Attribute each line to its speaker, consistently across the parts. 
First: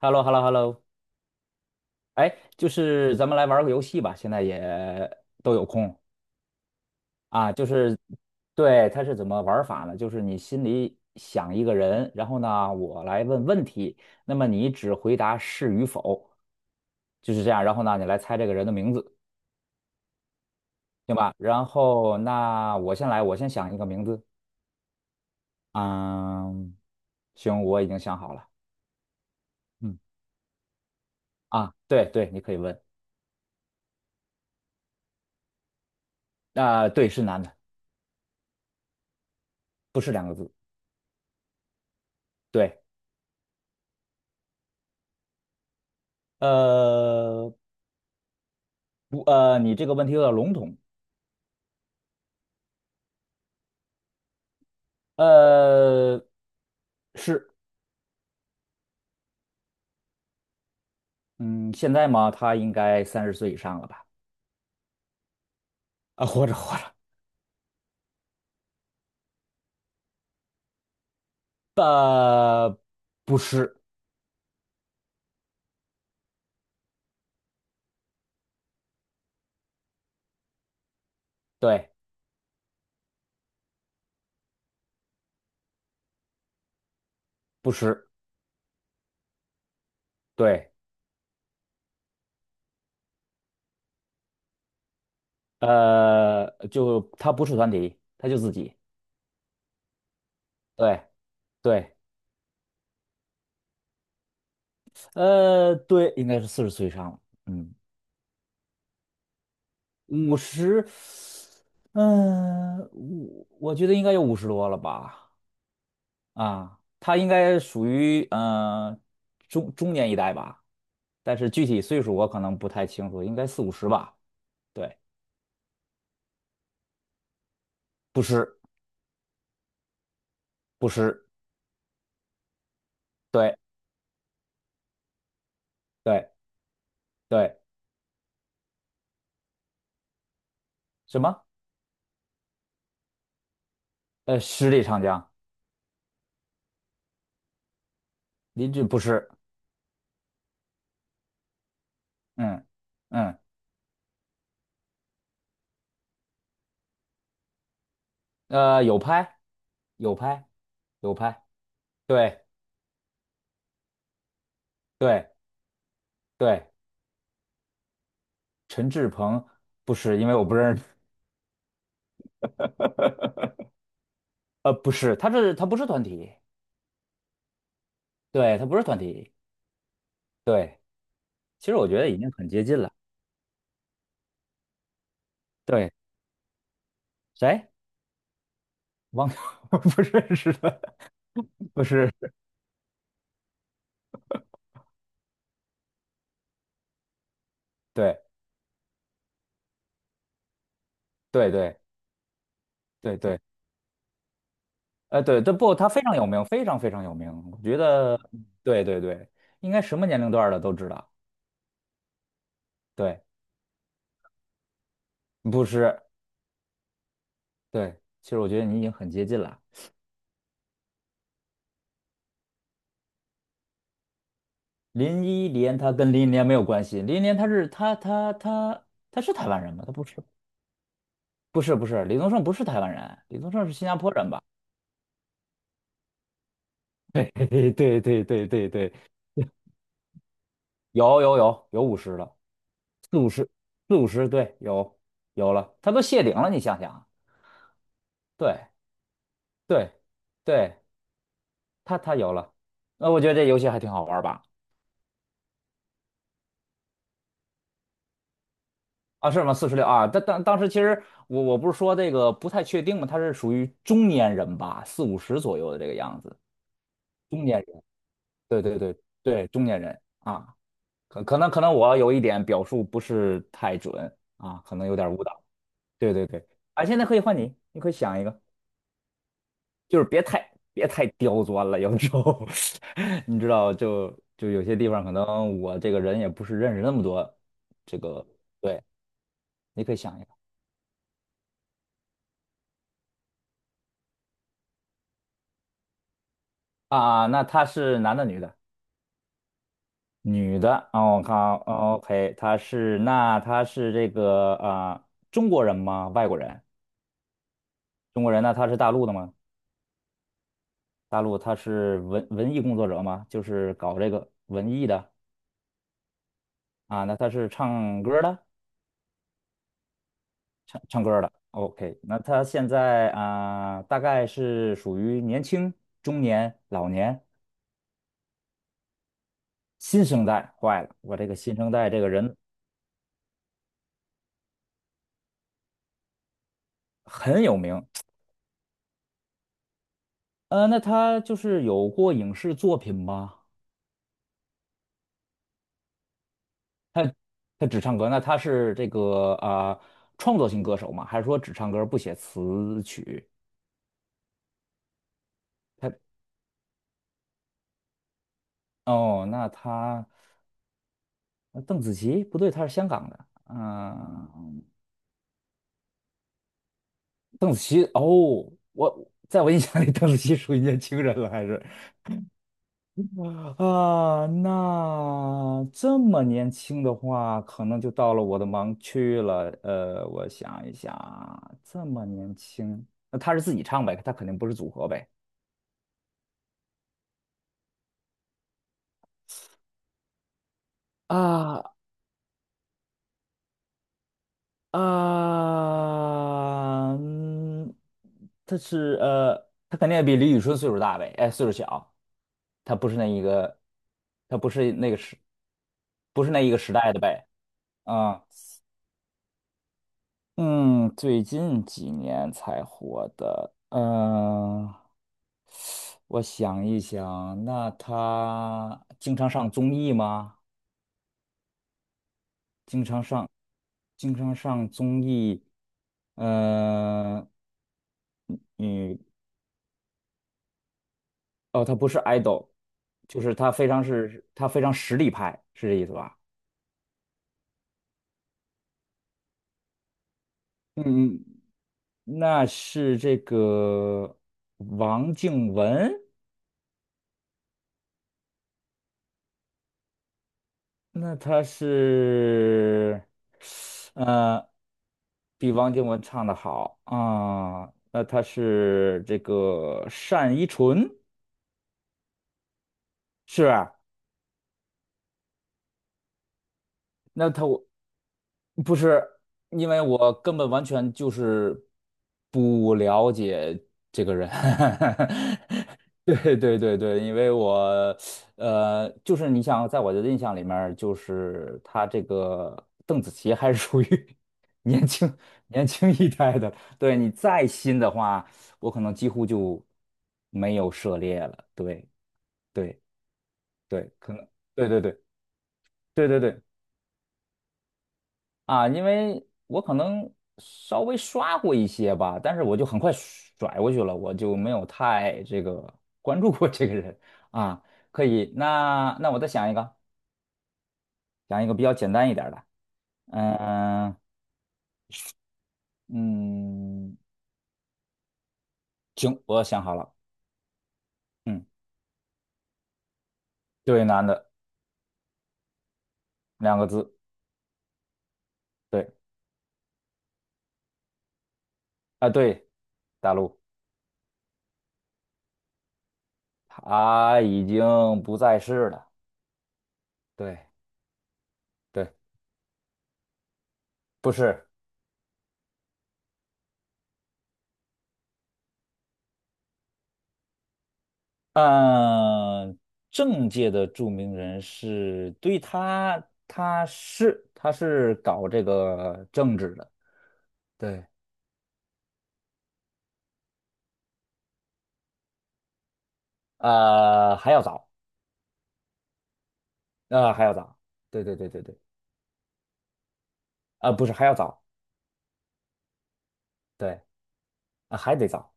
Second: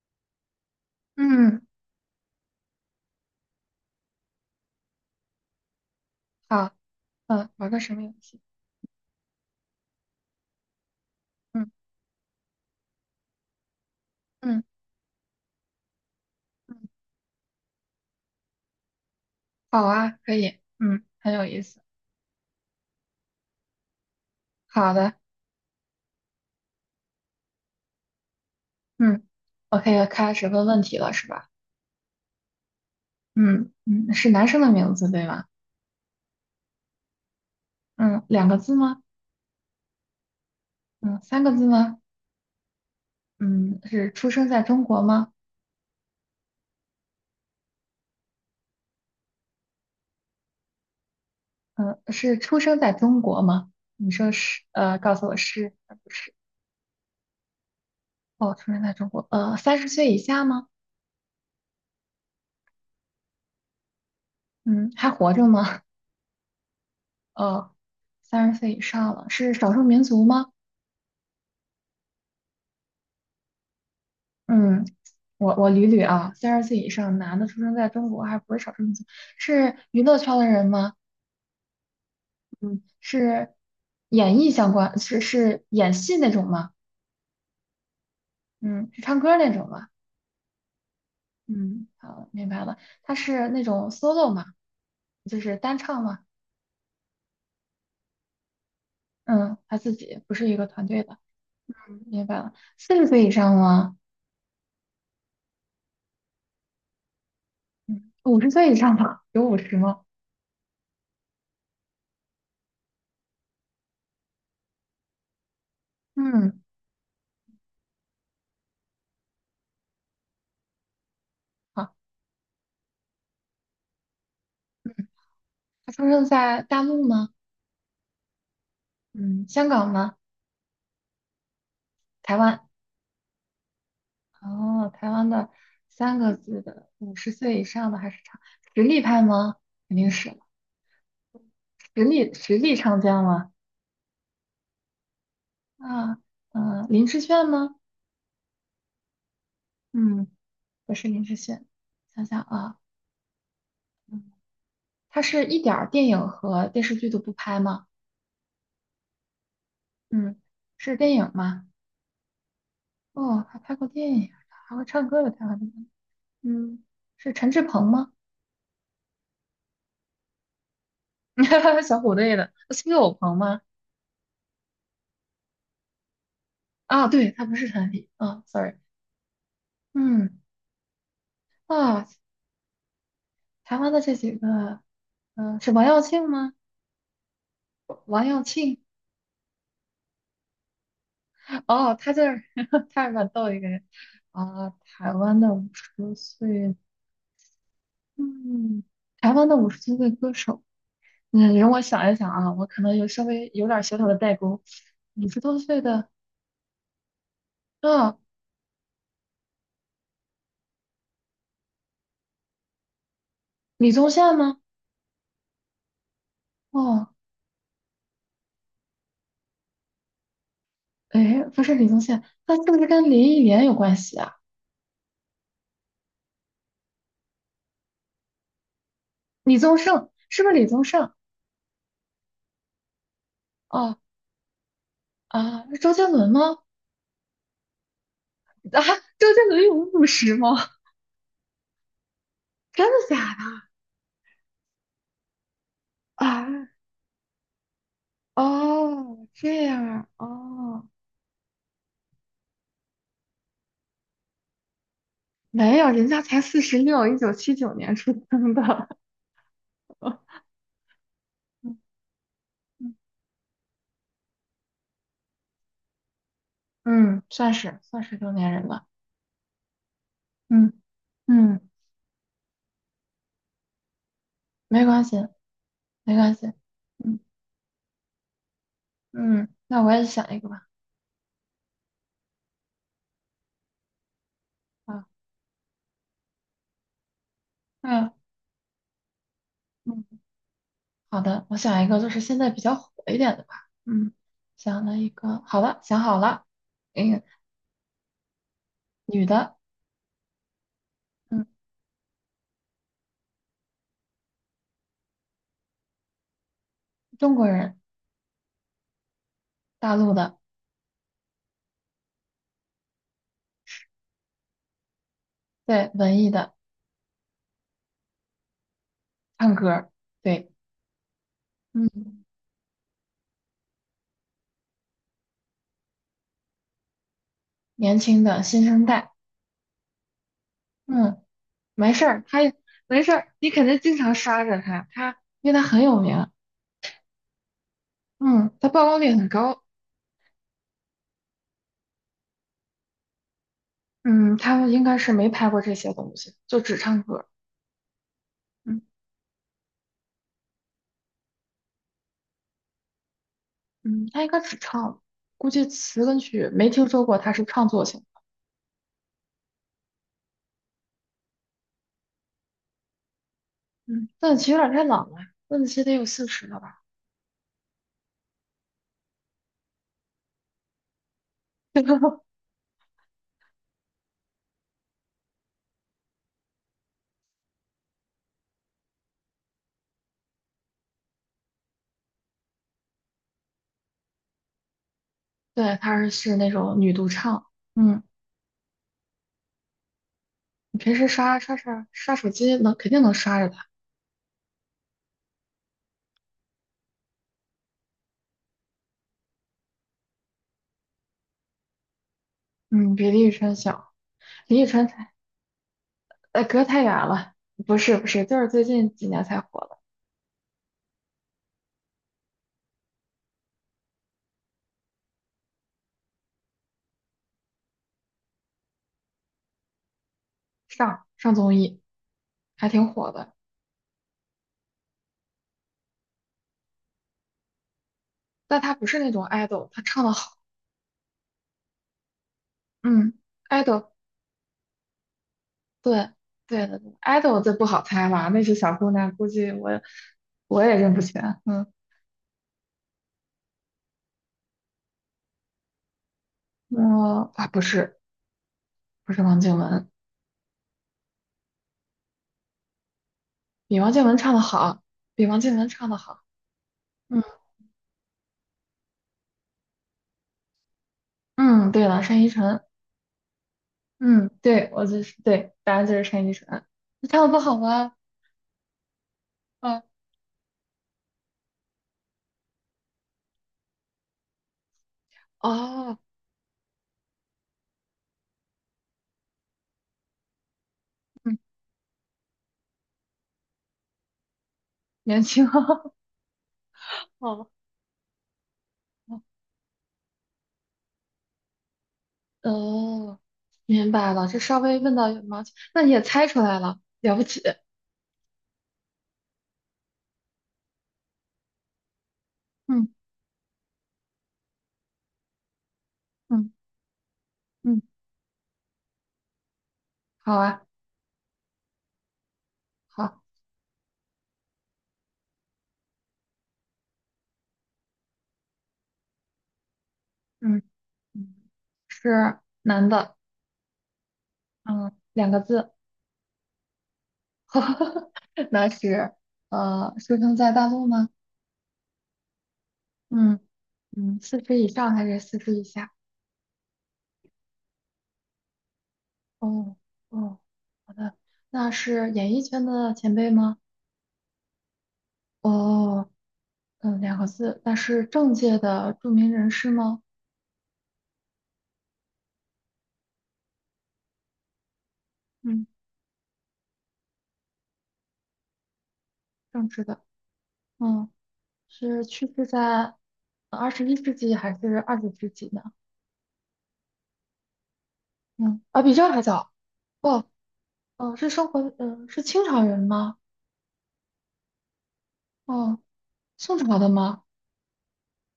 Speaker 1: h e l l o h e l l o h e l l o
Speaker 2: 嗯，
Speaker 1: 哎，就是咱们来玩个游戏吧，现在也都有空
Speaker 2: 好，
Speaker 1: 啊。就
Speaker 2: 玩个什
Speaker 1: 是
Speaker 2: 么游戏？
Speaker 1: 对，它是怎么玩法呢？就是你心里想一个
Speaker 2: 嗯
Speaker 1: 人，然后呢，我来问问题，那么
Speaker 2: 嗯
Speaker 1: 你只回答是与否，
Speaker 2: 嗯，
Speaker 1: 就是这样。然后呢，你来猜这个人的名字，
Speaker 2: 好啊，可以，
Speaker 1: 行
Speaker 2: 很
Speaker 1: 吧？
Speaker 2: 有意
Speaker 1: 然
Speaker 2: 思。
Speaker 1: 后那我先来，我先想一个名字。
Speaker 2: 好的，
Speaker 1: 嗯，行，我已经想好了。
Speaker 2: 嗯，我可
Speaker 1: 嗯，
Speaker 2: 以开始问问题了，是吧？
Speaker 1: 啊，对对，你可以问。
Speaker 2: 嗯嗯，是男生的名字对吗？
Speaker 1: 啊、对，是男的，
Speaker 2: 嗯，两个字吗？
Speaker 1: 不是两个字。
Speaker 2: 嗯，三个字吗？
Speaker 1: 对。
Speaker 2: 嗯，是出生在中国吗？
Speaker 1: 呃，不，你这个问题有点笼统。
Speaker 2: 嗯，是出生在中国吗？你说是，告诉我是而不
Speaker 1: 呃，
Speaker 2: 是？
Speaker 1: 是，
Speaker 2: 哦，出生在中国，三十岁以下吗？
Speaker 1: 嗯，现在嘛，他应该30岁以上了吧？
Speaker 2: 嗯，还活着吗？
Speaker 1: 啊，活着活着。
Speaker 2: 哦，三十岁以上了，是少数民族吗？
Speaker 1: 呃，不是，
Speaker 2: 嗯。我捋捋啊，三十岁以上男的出生在中国还不是少数民族，是娱乐圈的人吗？
Speaker 1: 对，
Speaker 2: 嗯，是演艺相关，是演戏那种吗？
Speaker 1: 不是，
Speaker 2: 嗯，是唱歌那种吗？
Speaker 1: 对，
Speaker 2: 嗯，好，明白了，他是那种 solo 吗？就是单唱吗？
Speaker 1: 就他不是团体，他就自己。
Speaker 2: 嗯，他自己不是一个团队
Speaker 1: 对，
Speaker 2: 的，
Speaker 1: 对，
Speaker 2: 明白了。40岁以上吗？
Speaker 1: 对，应该是40岁以上了。嗯，
Speaker 2: 嗯，五十岁以上吧，有五十吗？
Speaker 1: 五十，嗯，我觉得应该有50多了吧。
Speaker 2: 嗯，
Speaker 1: 啊，他应该属于中年一代吧，但是具体
Speaker 2: 好，
Speaker 1: 岁数我可能不太清楚，应该四五十吧。对，
Speaker 2: 他出生在大陆吗？
Speaker 1: 不是
Speaker 2: 嗯，香港吗？
Speaker 1: 不是，
Speaker 2: 台湾？
Speaker 1: 对
Speaker 2: 哦，台湾的三
Speaker 1: 对
Speaker 2: 个字的五十
Speaker 1: 对，
Speaker 2: 岁以上的还是常实力派吗？肯定是
Speaker 1: 什么？
Speaker 2: 实力唱将嘛。
Speaker 1: 十里长江。
Speaker 2: 啊，林志炫吗？
Speaker 1: 林志不是。
Speaker 2: 嗯，不是林志炫，想想
Speaker 1: 嗯
Speaker 2: 啊，
Speaker 1: 嗯，
Speaker 2: 嗯，他是一点儿电影和电视剧都不拍吗？
Speaker 1: 有拍有
Speaker 2: 嗯，
Speaker 1: 拍
Speaker 2: 是电
Speaker 1: 有
Speaker 2: 影
Speaker 1: 拍。
Speaker 2: 吗？
Speaker 1: 对
Speaker 2: 哦，还拍过电影，还会唱歌
Speaker 1: 对
Speaker 2: 的台湾的。
Speaker 1: 对，
Speaker 2: 嗯，是陈志朋吗？
Speaker 1: 陈志朋不是，因为我不认识。
Speaker 2: 小虎队的，是岳有朋吗？
Speaker 1: 不是，他不是团体。
Speaker 2: 啊，对，他不是团体。啊
Speaker 1: 对，他
Speaker 2: ，sorry。
Speaker 1: 不是团体。
Speaker 2: 嗯。
Speaker 1: 对，其实我觉
Speaker 2: 啊，
Speaker 1: 得已经很接近了。
Speaker 2: 台湾的这几个，是王
Speaker 1: 对。
Speaker 2: 耀庆吗？
Speaker 1: 谁？
Speaker 2: 王耀庆，
Speaker 1: 汪洋 不认识的。不
Speaker 2: 哦，他
Speaker 1: 是。
Speaker 2: 就是 他是蛮逗一个人啊、台湾的五十岁，
Speaker 1: 对
Speaker 2: 嗯，台湾的五十多岁歌手，
Speaker 1: 对
Speaker 2: 容
Speaker 1: 对
Speaker 2: 我想一想啊，我可能有
Speaker 1: 对
Speaker 2: 稍
Speaker 1: 对。
Speaker 2: 微有点小小的代沟，五十
Speaker 1: 对，这
Speaker 2: 多
Speaker 1: 不，
Speaker 2: 岁
Speaker 1: 他非
Speaker 2: 的
Speaker 1: 常有名，非常非常有名，我觉
Speaker 2: 啊，
Speaker 1: 得。对对对，应该什么年龄段儿的都知道。对，
Speaker 2: 李宗宪吗？
Speaker 1: 不是，
Speaker 2: 哦，
Speaker 1: 对，其实我觉得你已经很接近了。
Speaker 2: 哎，不是李宗宪，他是不是跟林忆莲有关系啊？
Speaker 1: 林忆莲，他跟林忆莲没有关系。林忆莲她是台
Speaker 2: 李
Speaker 1: 湾人
Speaker 2: 宗
Speaker 1: 吗？她不
Speaker 2: 盛
Speaker 1: 是。
Speaker 2: 是不是李宗盛？
Speaker 1: 不是不是，李宗盛不是台湾人，李宗盛是新加
Speaker 2: 哦
Speaker 1: 坡人吧？
Speaker 2: 啊，是周杰伦吗？
Speaker 1: 对。 对对对对
Speaker 2: 啊，
Speaker 1: 对。
Speaker 2: 周杰伦有五十吗？
Speaker 1: 有有有有五十了。
Speaker 2: 真的
Speaker 1: 四五
Speaker 2: 假
Speaker 1: 十，
Speaker 2: 的
Speaker 1: 四五十，对，有了，它都谢顶了，你
Speaker 2: 啊？
Speaker 1: 想想啊。对
Speaker 2: 哦，这样
Speaker 1: 对
Speaker 2: 啊，
Speaker 1: 对，
Speaker 2: 哦，
Speaker 1: 它有了。那我觉得这游戏还挺好玩儿吧？
Speaker 2: 没有，人家才46，1979年出生的，
Speaker 1: 啊，是吗？46啊？但当时其实我不
Speaker 2: 嗯
Speaker 1: 是说这个不太确定嘛。
Speaker 2: 嗯
Speaker 1: 他是属于中年人吧，四五十左右的这个样子。
Speaker 2: 嗯
Speaker 1: 中
Speaker 2: 算
Speaker 1: 年
Speaker 2: 是
Speaker 1: 人。
Speaker 2: 算是中年
Speaker 1: 对
Speaker 2: 人
Speaker 1: 对
Speaker 2: 吧。
Speaker 1: 对对。中年人啊。
Speaker 2: 嗯
Speaker 1: 可可能可
Speaker 2: 嗯，
Speaker 1: 能我有一点表述不是太准啊，可
Speaker 2: 没
Speaker 1: 能有
Speaker 2: 关
Speaker 1: 点
Speaker 2: 系，
Speaker 1: 误导。对
Speaker 2: 没
Speaker 1: 对
Speaker 2: 关
Speaker 1: 对。
Speaker 2: 系。
Speaker 1: 啊，现在可
Speaker 2: 嗯
Speaker 1: 以换你，你可以想一个。
Speaker 2: 嗯，那我
Speaker 1: 就
Speaker 2: 也
Speaker 1: 是别
Speaker 2: 想一个
Speaker 1: 太
Speaker 2: 吧。
Speaker 1: 别太刁钻了，有时候 你知道，就有些地
Speaker 2: 啊，
Speaker 1: 方可能我这个人也不是认识那么多。这
Speaker 2: 嗯
Speaker 1: 个对，你可以想一
Speaker 2: 嗯
Speaker 1: 个。
Speaker 2: 好的，我想一个就是现在比较火一点的吧。嗯想了一个，好了，想好了。嗯，
Speaker 1: 啊，那他是男的女的？
Speaker 2: 女的，
Speaker 1: 女的。哦，我看
Speaker 2: 嗯，
Speaker 1: 哦。OK,他是这个啊、中国人吗？外国人？
Speaker 2: 中国人，
Speaker 1: 中国人。那他是大陆的吗？
Speaker 2: 大陆的，
Speaker 1: 大陆。他是文艺工作者吗？就是搞这个文艺的。
Speaker 2: 对，文艺的，
Speaker 1: 啊，那他是唱歌的
Speaker 2: 唱歌儿对。
Speaker 1: 唱唱歌儿的。OK,那
Speaker 2: 嗯，
Speaker 1: 他现在啊、大概是属于年轻、中年、老年、
Speaker 2: 年轻的新生代，
Speaker 1: 新生代。坏了，我
Speaker 2: 嗯，
Speaker 1: 这个新生代
Speaker 2: 没
Speaker 1: 这
Speaker 2: 事
Speaker 1: 个
Speaker 2: 儿，
Speaker 1: 人
Speaker 2: 他没事儿，你肯定经常刷着他，他因为他很有名，
Speaker 1: 很有名。
Speaker 2: 嗯，他曝光率很高，
Speaker 1: 那他就是有过影视作品吗？
Speaker 2: 嗯，他们应该是没拍过这些东西，就只唱
Speaker 1: 他
Speaker 2: 歌，
Speaker 1: 他只唱歌。那他是
Speaker 2: 嗯
Speaker 1: 这个啊、创作型歌手吗？还是说只唱歌不写词曲？
Speaker 2: 嗯，他应该只唱，估计
Speaker 1: 他
Speaker 2: 词跟曲没听说过他是创作型，
Speaker 1: 哦，那他呃邓紫棋不对，他是香港的。
Speaker 2: 嗯，邓紫棋有
Speaker 1: 嗯、
Speaker 2: 点太老了，邓紫棋得有四十了吧？
Speaker 1: 邓紫棋哦，我在我印象里，邓紫棋属于年轻人了，还是 啊？那这么年轻的话，可能就到了我的盲区了。我想一想，这么年轻，那她是自己唱呗，她肯定不是组合呗。
Speaker 2: 对，她是那种女独唱，嗯，你平时刷刷
Speaker 1: 啊
Speaker 2: 刷刷手机能肯定能刷着他，
Speaker 1: 啊。嗯，他是呃，他肯定也比李宇春岁数大呗。哎，岁数小，他不
Speaker 2: 嗯，
Speaker 1: 是那
Speaker 2: 比
Speaker 1: 一
Speaker 2: 李宇春
Speaker 1: 个。
Speaker 2: 小。
Speaker 1: 他不
Speaker 2: 李宇
Speaker 1: 是
Speaker 2: 春
Speaker 1: 那个
Speaker 2: 才。
Speaker 1: 时，不是那一个
Speaker 2: 隔
Speaker 1: 时
Speaker 2: 太
Speaker 1: 代的
Speaker 2: 远
Speaker 1: 呗。
Speaker 2: 了，不是不是，
Speaker 1: 啊。
Speaker 2: 就是最近几年才火的，
Speaker 1: 嗯，最近几年才火的。嗯、我想一想，那他经常上综艺吗？
Speaker 2: 上综艺还
Speaker 1: 经
Speaker 2: 挺
Speaker 1: 常
Speaker 2: 火
Speaker 1: 上，
Speaker 2: 的，
Speaker 1: 经常上综艺。嗯、呃，
Speaker 2: 但他不是
Speaker 1: 女
Speaker 2: 那种 idol，他唱的好，
Speaker 1: 哦，他不是 idol。
Speaker 2: 嗯
Speaker 1: 就是
Speaker 2: ，idol，
Speaker 1: 他非常实力派，是这意思
Speaker 2: 对
Speaker 1: 吧？
Speaker 2: 对的对，idol 这不好猜了，那些小姑娘估计我也
Speaker 1: 嗯
Speaker 2: 认不全，
Speaker 1: 嗯，那是这个王靖雯？
Speaker 2: 我啊不是不是王靖雯，
Speaker 1: 那他是，
Speaker 2: 比王靖雯唱的
Speaker 1: 呃，
Speaker 2: 好，比王
Speaker 1: 比
Speaker 2: 靖雯
Speaker 1: 王靖
Speaker 2: 唱的
Speaker 1: 雯
Speaker 2: 好，
Speaker 1: 唱的好
Speaker 2: 嗯
Speaker 1: 啊。那他是这个单依纯，
Speaker 2: 嗯，对了，单依纯，
Speaker 1: 是吧？
Speaker 2: 嗯，对我就是对，答案就是单依纯，你唱的不好
Speaker 1: 我
Speaker 2: 吗？
Speaker 1: 不是，因为
Speaker 2: 嗯
Speaker 1: 我根本完全就是不了解这个人。
Speaker 2: 哦，
Speaker 1: 对对对对。因为我就是你想，在我的印象里面儿就
Speaker 2: 嗯，
Speaker 1: 是他这个邓紫棋还是属于 年轻
Speaker 2: 年轻。
Speaker 1: 年轻 一代的。对你再
Speaker 2: 哦
Speaker 1: 新的话，我可能几
Speaker 2: 哦
Speaker 1: 乎就没有涉猎了。对对
Speaker 2: 哦，明
Speaker 1: 对，
Speaker 2: 白
Speaker 1: 可能
Speaker 2: 了，这稍
Speaker 1: 对
Speaker 2: 微
Speaker 1: 对对
Speaker 2: 问到羽毛球，那你也
Speaker 1: 对对
Speaker 2: 猜出
Speaker 1: 对。
Speaker 2: 来了，了不起。
Speaker 1: 啊，因为我可能稍微刷过一些吧，但是我就很
Speaker 2: 嗯
Speaker 1: 快甩过去了，我就没有太这个关注过
Speaker 2: 嗯
Speaker 1: 这个人啊。
Speaker 2: 嗯，
Speaker 1: 可以，那我再想一个，
Speaker 2: 好啊，
Speaker 1: 想一个比较简单一点儿的。
Speaker 2: 好，
Speaker 1: 嗯嗯。行，我想好了。
Speaker 2: 嗯嗯，
Speaker 1: 嗯，
Speaker 2: 是男的，
Speaker 1: 对，男的，
Speaker 2: 嗯，两个字，
Speaker 1: 两个字。
Speaker 2: 那
Speaker 1: 对
Speaker 2: 是出生在大陆吗？
Speaker 1: 啊，对，大陆，
Speaker 2: 嗯嗯，四十以上还是四十以下？
Speaker 1: 他已经不在世了。
Speaker 2: 哦哦，
Speaker 1: 对
Speaker 2: 好的，那
Speaker 1: 对，
Speaker 2: 是演艺圈的前辈吗？
Speaker 1: 不是。
Speaker 2: 哦，两个字，那是政界的著名人士吗？
Speaker 1: 嗯，政界的著名人士，对
Speaker 2: 嗯。
Speaker 1: 他，他是搞这个政治
Speaker 2: 政
Speaker 1: 的。
Speaker 2: 治的。
Speaker 1: 对，
Speaker 2: 嗯，是去世在21世纪还是20世纪呢？
Speaker 1: 还要早。
Speaker 2: 嗯，啊，比这还早。哦，
Speaker 1: 还要早。对
Speaker 2: 哦，
Speaker 1: 对对
Speaker 2: 是
Speaker 1: 对
Speaker 2: 生
Speaker 1: 对。
Speaker 2: 活，嗯、是清朝人吗？
Speaker 1: 啊、不是还要早。
Speaker 2: 哦，宋朝
Speaker 1: 对。
Speaker 2: 的吗？
Speaker 1: 啊、还得早。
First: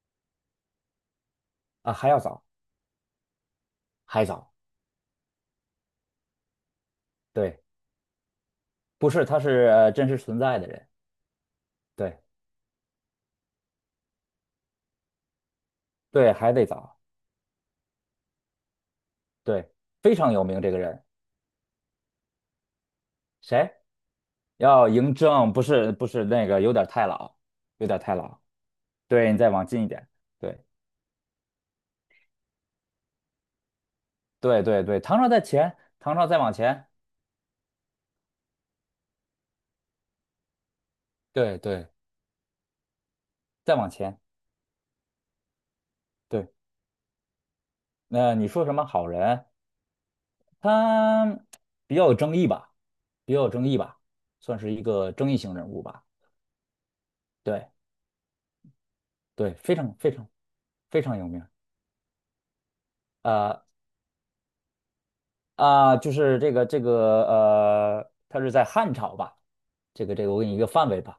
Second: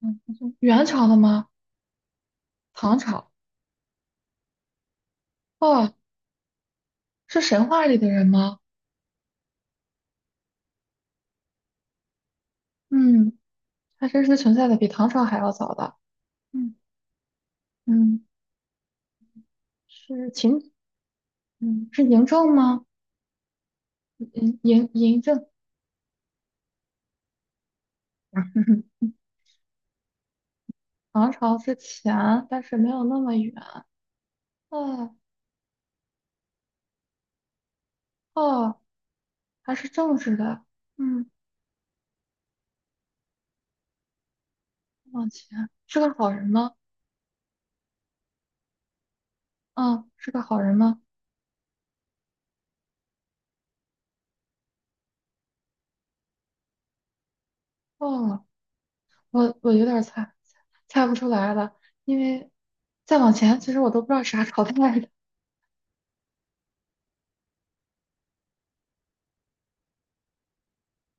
Speaker 2: 嗯，元朝的吗？
Speaker 1: 啊、还要早。
Speaker 2: 唐朝？
Speaker 1: 还早。
Speaker 2: 哦，是
Speaker 1: 对，
Speaker 2: 神话里的人吗？
Speaker 1: 不是，他是真实存在的人。对
Speaker 2: 嗯，还真是存在的比唐朝还要早的。
Speaker 1: 对，还得
Speaker 2: 嗯
Speaker 1: 早。
Speaker 2: 嗯，
Speaker 1: 对，非
Speaker 2: 是
Speaker 1: 常有名
Speaker 2: 秦，
Speaker 1: 这个人。
Speaker 2: 是嬴政吗？
Speaker 1: 谁？
Speaker 2: 嬴嬴
Speaker 1: 要嬴
Speaker 2: 嬴政，
Speaker 1: 政，不是不是那个，有点太老，有点太老。对你再往近一点。对。
Speaker 2: 唐朝之前，但是没有那么远。
Speaker 1: 对对对，
Speaker 2: 哦
Speaker 1: 唐朝在前，唐朝再往前，
Speaker 2: 哦，他是政治的，嗯，
Speaker 1: 对对，再往前。
Speaker 2: 往前是个好
Speaker 1: 对，
Speaker 2: 人吗？
Speaker 1: 那你说什么好人？
Speaker 2: 嗯，是个好人吗？
Speaker 1: 他比较有争议吧，比较有争议吧，算是一个争议性人物吧。对
Speaker 2: 哦，
Speaker 1: 对，
Speaker 2: 我
Speaker 1: 非
Speaker 2: 有
Speaker 1: 常
Speaker 2: 点儿
Speaker 1: 非常
Speaker 2: 猜
Speaker 1: 非
Speaker 2: 猜不
Speaker 1: 常
Speaker 2: 出
Speaker 1: 有名。
Speaker 2: 来了，因为再往前，
Speaker 1: 呃
Speaker 2: 其实我都不知道啥朝代的。
Speaker 1: 就是这个这个他是在汉朝吧？这个这个，我给你一个范围吧。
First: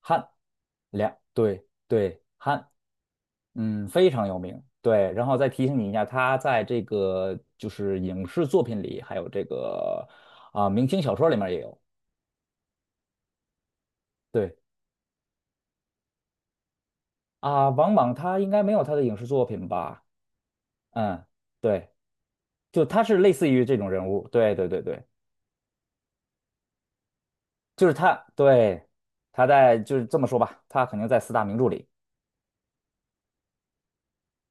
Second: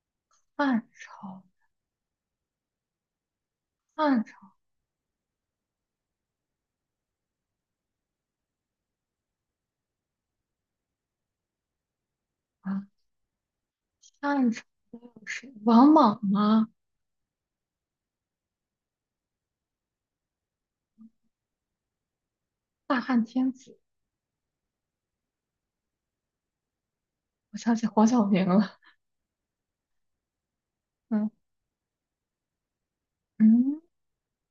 Speaker 1: 汉
Speaker 2: 汉
Speaker 1: 两
Speaker 2: 朝，
Speaker 1: 对对汉。非
Speaker 2: 汉
Speaker 1: 常有
Speaker 2: 朝
Speaker 1: 名。对，然后再提醒你一下，他在这个就是影视作品里，还有这个啊、明清小说里面也有。
Speaker 2: 啊，汉
Speaker 1: 对
Speaker 2: 朝是王莽吗？
Speaker 1: 啊、王莽他应该没有他的影视作品吧？嗯，对，就
Speaker 2: 大
Speaker 1: 他是
Speaker 2: 汉
Speaker 1: 类似
Speaker 2: 天
Speaker 1: 于这
Speaker 2: 子，
Speaker 1: 种人物。对对对对，
Speaker 2: 我想起
Speaker 1: 就是
Speaker 2: 黄
Speaker 1: 他，
Speaker 2: 晓明了。
Speaker 1: 对，他在就是这么说吧，他肯定在四
Speaker 2: 嗯
Speaker 1: 大名著里，
Speaker 2: 嗯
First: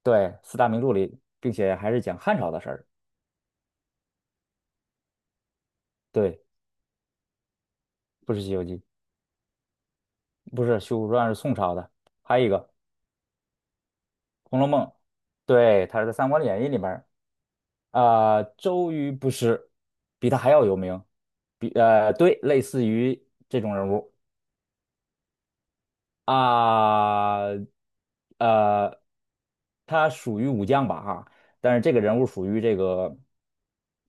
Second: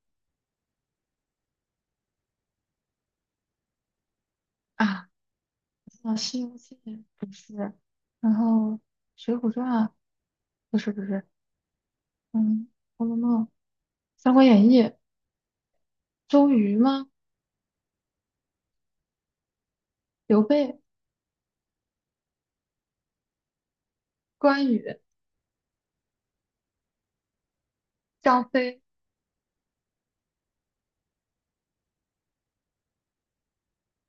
Speaker 1: 对，四大名著里，并且还是讲汉朝的事儿。
Speaker 2: 啊，我西
Speaker 1: 对，
Speaker 2: 游记》不是，
Speaker 1: 不
Speaker 2: 然
Speaker 1: 是《西游
Speaker 2: 后
Speaker 1: 记》，
Speaker 2: 《水浒传》啊
Speaker 1: 不是
Speaker 2: 不是
Speaker 1: 《水
Speaker 2: 不
Speaker 1: 浒传》
Speaker 2: 是，
Speaker 1: 是宋朝的，还有一
Speaker 2: 嗯，
Speaker 1: 个
Speaker 2: 《红楼梦》《三国
Speaker 1: 《红楼
Speaker 2: 演义》，
Speaker 1: 梦》。对，他是在《三国
Speaker 2: 周
Speaker 1: 演义》
Speaker 2: 瑜
Speaker 1: 里面。
Speaker 2: 吗？
Speaker 1: 啊，周瑜不是，比他
Speaker 2: 刘
Speaker 1: 还要有
Speaker 2: 备、
Speaker 1: 名。对，类似于这种人物
Speaker 2: 关羽、
Speaker 1: 啊。
Speaker 2: 张飞、
Speaker 1: 呃，他属于武将吧哈，但是这个人物属于这个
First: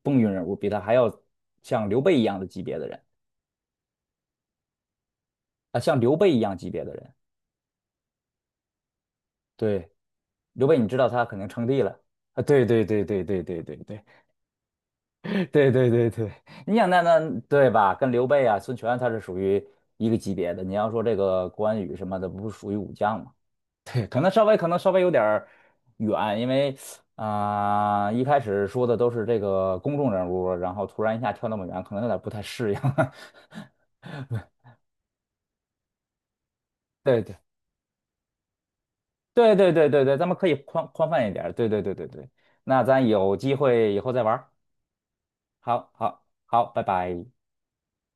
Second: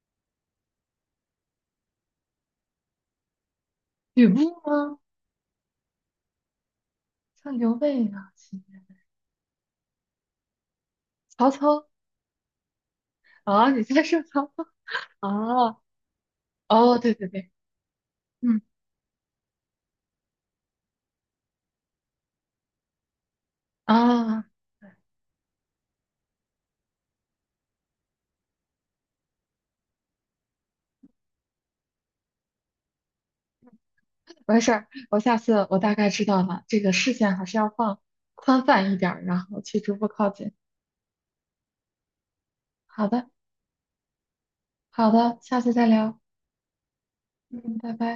Speaker 1: 风云人物，比他还要像刘备一样的级别的人
Speaker 2: 吕布吗？
Speaker 1: 啊，像刘备一样级别的人。
Speaker 2: 像刘备啊，
Speaker 1: 对，刘备你知道他肯定
Speaker 2: 曹
Speaker 1: 称帝
Speaker 2: 操
Speaker 1: 了啊。对对对对对对
Speaker 2: 啊，
Speaker 1: 对
Speaker 2: 你在
Speaker 1: 对。
Speaker 2: 说曹操
Speaker 1: 对
Speaker 2: 啊？
Speaker 1: 对对对。你想
Speaker 2: 哦，
Speaker 1: 那
Speaker 2: 对对
Speaker 1: 那
Speaker 2: 对，
Speaker 1: 对吧？跟刘备啊、
Speaker 2: 嗯
Speaker 1: 孙权他是属于一个级别的。你要说这个关羽什么的，不是属于武将吗？对，可能
Speaker 2: 啊，
Speaker 1: 稍微可能稍微有点儿远，因为啊、一开始说的都是这个公众人物，然后突然一下跳那么远，可能有点不太适应。
Speaker 2: 没事儿，我下次大概知道了，这个视线
Speaker 1: 对
Speaker 2: 还是要放宽泛一点儿，然
Speaker 1: 对
Speaker 2: 后
Speaker 1: 对
Speaker 2: 去
Speaker 1: 对
Speaker 2: 逐
Speaker 1: 对对
Speaker 2: 步
Speaker 1: 对。咱
Speaker 2: 靠
Speaker 1: 们可
Speaker 2: 近。
Speaker 1: 以宽泛一点儿。对对对对对，那咱
Speaker 2: 好的，
Speaker 1: 有机会以后再玩儿。
Speaker 2: 好的，下次再
Speaker 1: 好
Speaker 2: 聊，
Speaker 1: 好好。拜拜。
Speaker 2: 嗯，拜拜。